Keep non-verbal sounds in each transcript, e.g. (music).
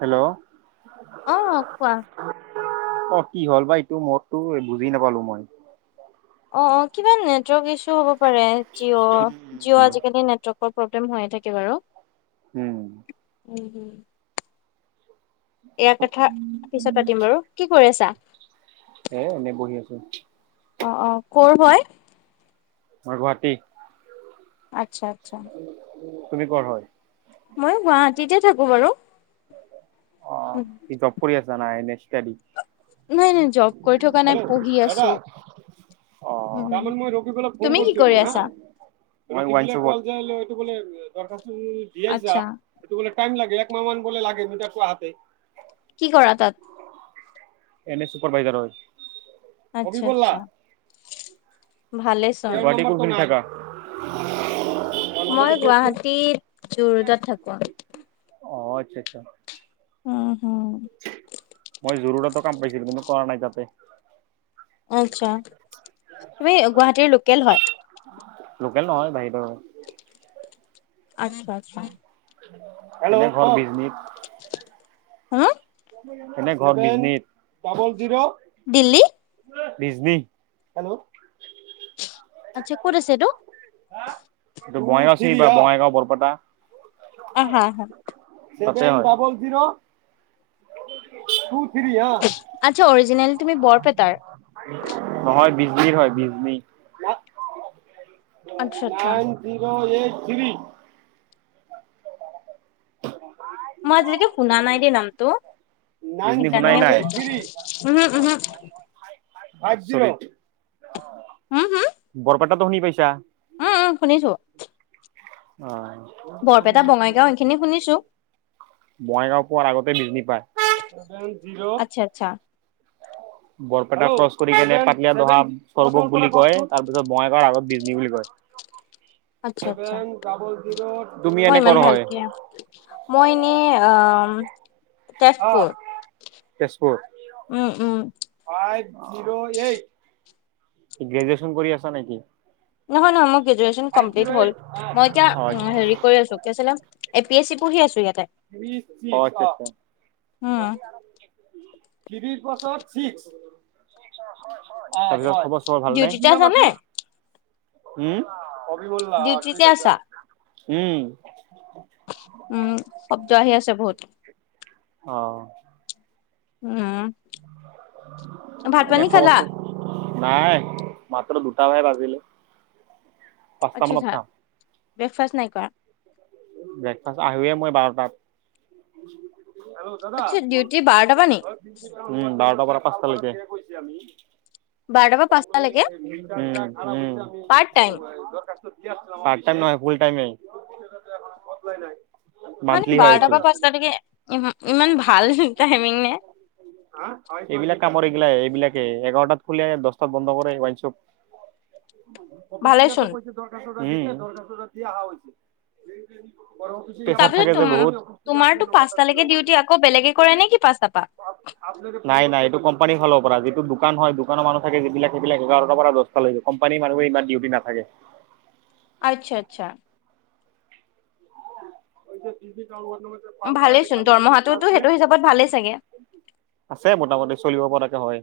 Hello. অ কোৱা অ', কি হ'ল বা এইটো মততো বুজি নাপালো মই। অ', অ', কিমান নেটৱৰ্ক ইছ্যু হব পাৰে জিঅ' জিঅ' আজিকালি নেটৱৰ্কৰ প্ৰব্লেম হৈয়ে থাকে বাৰু। উম। উম হম। এয়া কথা, পিছত পাতিম বাৰু, কি কৰিছা? এ এনেই বহি আছো। অ' অ', কৰ হয়? মই গুৱাহাটী, আচ্ছা আচ্ছা তুমি কৰ হয়? মই গুৱাহাটীতে থাকো বাৰু। অ জব কৰি আছা নাই নে ইচতাদি? নাই নাই জব কৰি থকা নাই পঢ়ি আছোঁ। অহ, তাৰমানে মই ৰকিবুলক ফোন তুমি কি কৰি কৰিছিলোঁ আছা হা। মই ৱাইন শ্বপত। (unintelligible) দিয়াই চা। আচ্ছা (unintelligible) এইটো বোলে টাইম লাগে। এক মাহ মান বোলে লাগে মিটাৰটো আহোঁতে। কি কৰা তাত? এনে চুপাৰ ভাইজাৰ হয়। অবি আচ্ছা বল আচ্ছা থ। ভালেই চোন গুৱাহাটি কত থাকা? (unintelligible) (unintelligible) মই গুৱাহাটীৰ জুৰোডত থাকো। অ আচ্ছা আচ্ছা। উম হোম। মই যোৰহাট কাম পাইছিলো। কিন্তু কৰা নাই তাতে। আচ্ছা, তুমি গুৱাহাটীৰ লোকেল হয়? লোকেল নহয় বাহিৰৰ হয়। আজি (unintelligible) হেল্ল' কৱক? মোৰ ঘৰত বিজনিত হা? এনে ঘৰ বিজনিত। দিল্লী। ডিজনি, হেল্ল' আচ্ছা, ক'ত আছে এইটো? সেইটো বঙাইগাঁও চিনি পায়? বঙাইগাঁও বৰপেটা? আহা আহা। তাতে আৰু। (unintelligible) (unintelligible) আচ্ছা অৰিজিনেল তুমি বৰপেটাৰ? নহয়, বিজনিৰ হয় বিজনি। আচ্ছা আচ্ছা। Zero eight three. মই আজিলৈকে শুনা নাই দেই নামটো, বিজনী শুনাই সেইকাৰণেহে নাই সুধিছো। উমহো উমহো। ফাইপ জিৰ', উম হু বৰপেটাটো শুনি পাইছা? উম উম শুনিছোঁ। অহ। শুনিছোঁ বঙাইগাঁও পোৱাৰ আগতে বিজনী পাই। চেভেন জিৰ' আচ্ছা আচ্ছা। (unintelligible) বৰপেটা ক্ৰছ কৰি কেনে পাটলা ধহা স্বৰগম বুলি কয় তাৰপিছত বঙাইগাঁৱৰ আগত বিজনী বুলি কয়। আচ্ছা আচ্ছা। তুমি এনে কৰ হয়? অ, মই এনেই আ উম অ, তেজপুৰ। উম উম ফাইভ জিৰ' এইট, গ্ৰেজুৱেচন কৰি আছা নেকি? নহয় নহয় মোৰ গ্ৰেজুৱেচন কমপ্লিট হ'ল। মই এতিয়া অ উম হেৰী কৰি আছোঁ কি আছিলে এ পি এচি পঢ়ি আছোঁ ইয়াতে। (unintelligible) (unintelligible) উম ছিক্স ডিউটিতে আছা নে? (unintelligible) ডিউটিতে আছা? (unintelligible) উম উম শব্দ আহি আছে বহুতো অ উম ভাত পানী খালা দেখাবচোন নাই মাত্ৰ দুটাহে বাজিলে পাঁচটা আচ্ছা মানত আচ্ছা খাম ব্ৰেকফাষ্ট নাই কৰা ব্ৰেকফাষ্ট আহৱে মই বাৰটাত আচ্ছা ডিউটি বাৰটা পৰা নি উম বাৰটাৰ পৰা পাঁচটালৈকে বাৰটাৰ পৰা পাঁচটালৈকে পাৰ্ট টাইম (unintelligible) (unintelligible) নহয় ফুল টাইমে (unintelligible) মানে মান্থলি হয় বাৰটাৰ এইটো। বা পাঁচটালৈকে ই ইমান ভাল টাইমিং নে এইবিলাক কামৰ এইগিলা এইবিলাকে এঘাৰটাত খুলি দহটাত বন্ধ কৰে ৱাঞ্চব (unintelligible) (unintelligible) প্ৰেছাৰ তাৰ পিছত থাকে যে তুম বহুত। তোমাৰতো পাঁচটালৈকে ডিউটি আকৌ বেলেগে কৰে নে কি পাঁচটা পা (unintelligible) নাই নাই এইটো কোম্পানী ফালৰ পৰা যিটো দোকান হয় দোকানৰ মানুহ থাকে যিবিলাক সেইবিলাক এঘাৰৰ পৰা (unintelligible) কোম্পানী মানুহে ইমান ডিউটি নাথাকে আচ্ছা আচ্ছা (unintelligible) ভালেই চোন দৰমহাটো সেইটো হিচাপত ভালেই চাগে আছে মোটামুটি চলিব পৰাকে হয়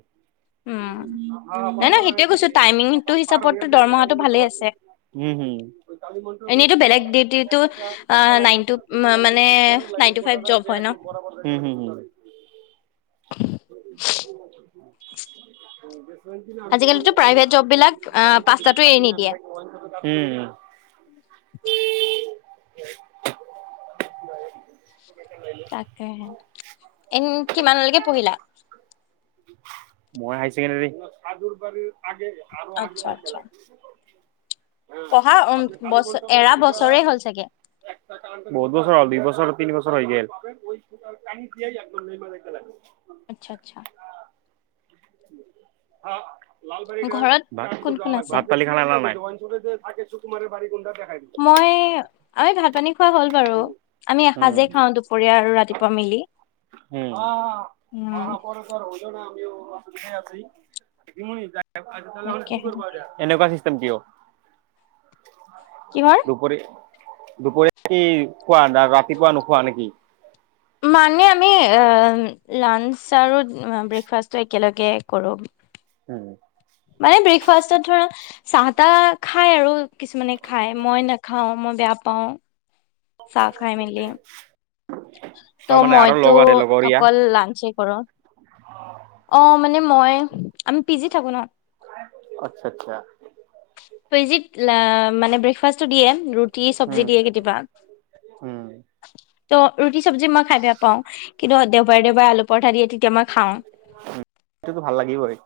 উম নাই নাই সেইটোয়ে কৈছো টাইমিংটো হিচাপততো দৰমহাটো ভালেই (unintelligible) আছে উম হম কালি এনেইতো বেলেগ ডিউটিটো নাইন টু (unintelligible) মানে নাইন টু ফাইভ জব হয় ন উম হুম হুম (unintelligible) আজিকালিতো (unintelligible) প্ৰাইভেট জব বিলাক আহ পাঁচটাতো এৰি নিদিয়ে। (unintelligible) তাকেহে এ কিমানলৈকে পঢ়িলা মই হায় ছেকেন্দেৰি আগে আৰু আগে আচ্ছা আহিব আচ্ছা লাগে পঢ়া ওম বছৰ এৰা বছৰে হ'ল চাগে বহুত বছৰ হ'ল দুই বছৰ তিনি বছৰ হৈ গল (unintelligible) আচ্ছা আচ্ছা ঘৰত কোন কোন (unintelligible) আছে? (unintelligible) মই আ ভাত পানী খোৱা হ'ল বাৰু আমি উম, এসাঁজেই খাওঁ দুপৰীয়া আৰু ৰাতিপুৱা মিলি (unintelligible) (inaudible) উম তাকেহে। এনেকুৱা চিষ্টেম কিয় কিহৰ? দুপৰ দুপৰীয়া কি খোৱাা ৰাতিপুৱা নোখোৱা নেকি মানে আমি লাঞ্চ আৰু ব্ৰেকফাষ্টটো একেলগে কৰোঁ উম মানে ব্ৰেকফাষ্টত ধৰা চাহ তাহ খাই আৰু কিছুমানে খাই মই নাখাওঁ মই বেয়া পাওঁ অ চাহ খাই কৰি মেলি। ত' মইতো লগৰীয়া অকল লাঞ্চেই কৰো অ মানে মই আমি পি জি থাকো ন আচ্্চা আচ্ছা তজিত মানে ব্ৰেকফাষ্টটো দিয়ে ৰুটি চব্জি উম, দিয়ে উম, ত' ৰুটি চব্জি মই খাই বেয়া পাও কিন্তু দেওবাৰে দেওবাৰে আলু পৰঠা দিয়ে তেতিয়া মই খাওঁ উ সেইটোো ভাল লাগিবই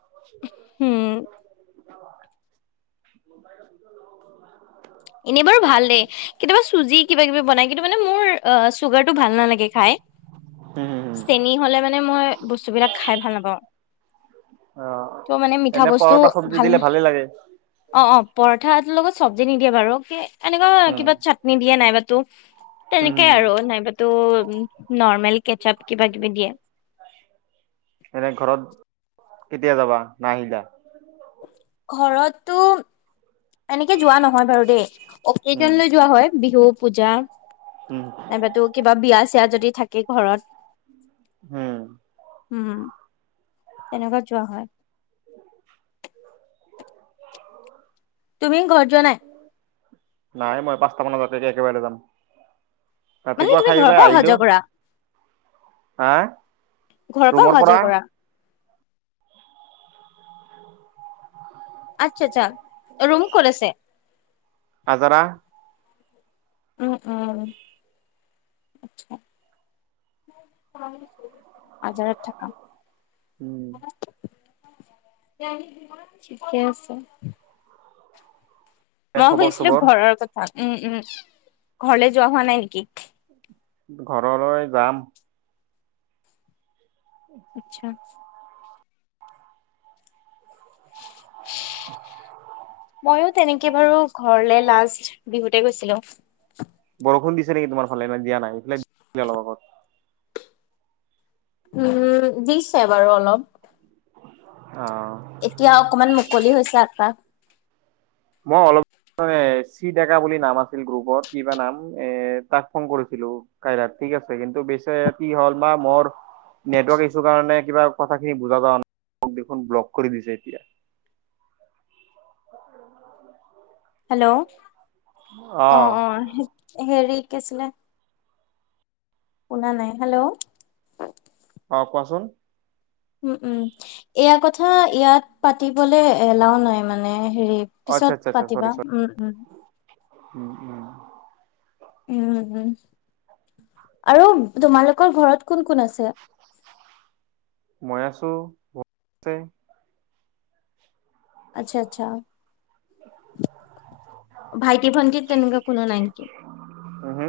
উম বাই এনেই বাৰু ভালেই কেতিয়াবা চুজি কিবা কিবি বনাই কিন্তু মানে মোৰ অ চুগাৰ টো ভাল নালাগে খাই উম, হুম, হুম। চেনী হ'লে মানে মই বস্তুবিলাক খাই ভাল নাপাওঁ অ ত' মানে মিঠা এনে বস্তু পৰঠা চব্জি ভাল দিলে ভালে লাগে অ অ পৰঠাটোৰ লগত চব্জি নিদিয়ে বাৰু কি এনেকুৱা উম, কিবা নিদিয়ে নাইবাতো তেনেকে উম, আৰু নাইবাো উ নৰ্মেল কেচআপ কিবা কিবি দিয়ে এনে ঘৰত কেতিয়া যাবা নাহিলা ঘৰতটো এনেকে যোৱা নহয় বাৰু দেই উম, অকেজন লৈ যোৱা হয় বিহু পূজা উম, নাইবাতো কিবা বিয়া চয়া যদি থাকে ঘৰত হম উম তেনেকুৱা যোৱা হয় (unintelligible) তুমি ঘৰ য নাই নাই মই পাঁটা মানজাতকে একেবাৰেলৈ যাম মানে ৰাতিপুৱা তুমি ঘৰৰ খাইিবা পৰা অহা আহিলো যোৱা কৰা হ ঘৰৰ অহা ৰুমৰ পৰা যোৱা কৰা আচ্ছা আচ্ছা ৰুম ক আছে আজৰা উম উম আচ্ছা আজাৰত থাকা উম ঠিকে আছে। এ মই খবৰ শুিছিলো চবৰ ঘৰৰ কথা উম', উম, ঘৰলে যোৱা হোৱা নাই নেকি? ঘৰলৈ যাম। উ (unintelligible) আচ্ছা (unintelligible) মইও তেনেকে বাৰু ঘৰলে লাষ্ট বিহুতে গৈছিলো বৰষুণ দিছে নেকি তোমাৰ ফালে ন দিয়া নাই সফে অলপ আগত উম, দিছে বাৰু অলপ অ এতিয়া অকমান মুকলি হৈছে আকাশ মই অলপ ম চি ডেকা বুলি নাম আছিল গ্ৰুপত কিবা নাম এ তাক ফোন কৰিছিলো কাইৰা ঠিক আছে কিন্তু বেচ কি হল বা মৰ নেটৱৰ্ক ইছু কাৰণে কিবা কথাখিনি বুজা যা দেখোন ব্লক কৰি দিছে এতিয়া (unintelligible) হেল্ল' অ অ হেৰি কি আছিলে শুনা নাই হেল্ল' অ' কোৱাচোন উম', উম, এয়া কথা ইয়াত পাতিবলে এলাও নাই মানে হেৰি পিছত পাতিবা উম', উম উম', উম উম', উম, আৰু তোমালোকৰ ঘৰত কোন কোন আছে মই আছো আছে আচ্ছা আচ্ছা ভাইটি ভনতি তেনেকে কোনো নাই নেকি উহু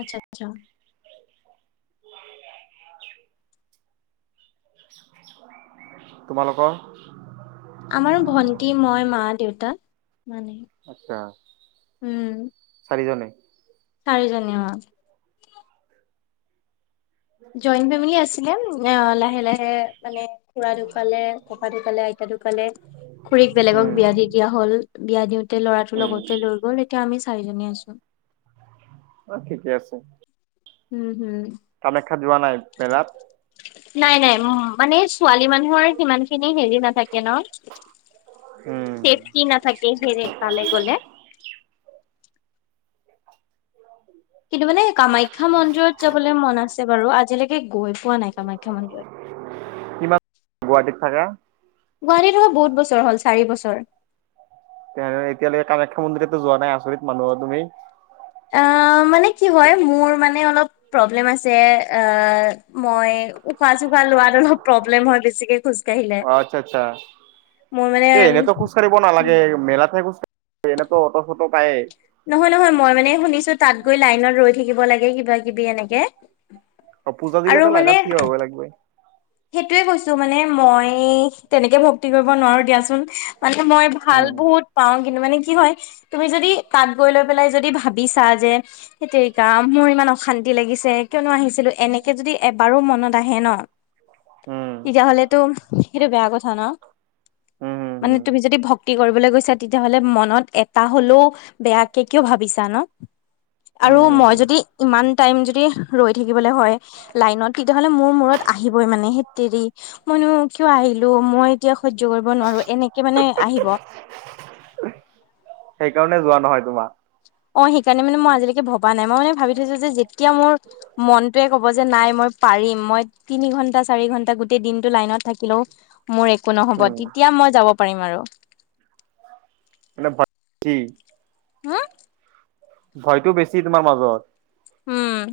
আচ্ছা আচ্ছা তোমালোকৰ আমাৰ ভন্টি মই মা দেউতা সিমানেই আচ্ছা চাৰিজনে চাৰিজনী উম', জইণ্ট ফেমিলি আছিলে অ' লাহে লাহে মানে খুৰা ঢোকালে ককা ঢোকালে আইতা ঢোকালে খুৰীক বেলেগক উম বিয়া দি দিয়া হল বিয়া দিওঁতে ল'ৰাটো লগতে উম লৈ গ'ল এতিয়া আমি চাৰি জনে আছো অ' ঠিকে আছে উম', হুম কামাখ্যাত যোৱা নাই মেলাত নাই নাই মানে ছোৱালী মানুহৰ সিমান খিনি হেৰি ন থাকে উম ন' চেফতি নাথাকে হে তালে গ'লে কিন্তু মানে কামাখ্যা মন্দিৰত যাবলৈ মন আছে বাৰু আজিলৈকে সেই গৈ পোৱা নাই কামাখ্যা মন্দিৰত কিমান গুৱাহাটীত থাকা গুৱাহাটীত অহা বহুত বছৰ হ'ল চাৰি বছৰ। তে এতিয়ালৈকে কামখ্যা মন্দিৰতো যোৱা নাই আচৰিত মানুহ তুমি অ' মানে কি হয় মোৰ মানে অলপ প্ৰব্লেম আছে অ' মই উশাহ চুখাহ লোৱাত অলপ প্ৰব্লেম হয় বেছিকে খোজ অ' আচ্ছা আচ্ছা মানে কে এনেকে খুচকাঢ়িব নেলাগে উম মেলা থাক খুচকা এনেতো অট চটো পায়ে নহয় নহয় মই মানে শুনিছো তাত গৈ লাইনত ৰৈ থাকিব লাগে কিবা কিবি এনেকে অ' পূজা দিলে আৰু ত' মানে লাইনত থিয় হব লাগিবৈ। সেইটোয়ে কৈছো মানে মই তেনেকে ভক্তি কৰিব নোৱাৰো দিয়াচোন। মানে মই ভাল উম বহুত পাওঁ কিন্তু মানে কি হয় তুমি যদি তাত গৈ লৈ পেলাই যদি ভা বিছা যে হেইত তেৰিকা মোৰ ইমান অশান্তি লাগিছে। কিয়নো আহিছিলো এনেকৈ যদি এবাৰো মনত আহে ন। উম তেতিয়াহলেতো সেইটো বেয়া কথা ন? উম হুম মানে হুম তুমি যদি ভক্তি কৰিবলৈ গৈছা তেতিয়াহ'লে মনত এটা হলেও বেয়াকে কিয় ভাবিছা ন আৰু উম হুম মই যদি ইমান তাইম যদি ৰই থাকিবলে হয় লাইনত তেতিয়াহলে মো আহিবই মানে হেততেৰি মইনো কিয় আহিলো মই এতিয়া সহ্য কৰিব নোৱাৰো এনেকে মানে আহিব। সেইকাৰণে যোৱা নহয় তোমাৰ। অ' সেইকাৰণে মানে মই আজিলৈকে ভবা নাই মই মানে ভাবি থৈছোঁ যেতিয়া মোৰ মনটোৱে ক'ব যে নাই মই পাৰিম মই তিনি ঘন্টা চাৰি ঘন্টা গোটেই দিনটো লাইনত থাকিলেও মোৰ একো নহ'ব উম তেতিয়া মই যাব পাৰিম আৰু। মানে ভক্তি হো? ভয়তো বেছি তোমাৰ মাজত। উম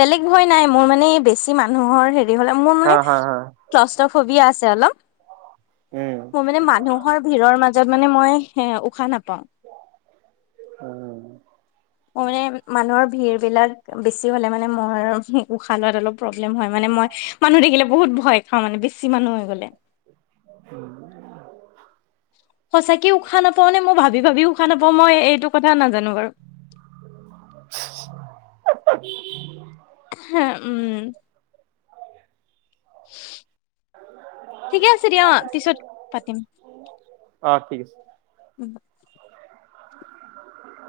বেলেগ ভয় নাই মোৰ মানে বেছি মানুহৰ হেৰি হলে মোৰ হা মানে হা হা ক্লাস্টোফোবিয়া আছে অলপ। উম। মই মানে মানুহৰ ভিৰৰ মাজত মানে মই উশাহ নাপাওঁ। উম। অ মানে মানুহৰ ভিৰ বিলাক বেছি হ'লে মানে মই উশাহ লোৱাত অলপ প্ৰব্লেম হয় মানে মই মানুহ দেখিলে বহুত ভয় খাও মানে বেছি মানুহ হৈ গ'লে। (inaudible) সঁচাকে উশাহ নাপাওঁ নে মই ভাবি ভাবি উশাহ নাপাওঁ মই এইটো কথা নাজানো বাৰু। (inaudible) হে, উম। ঠিকে আছে দিয়া অঁ পিছত পাতিম। অ ঠিক আছে। (inaudible)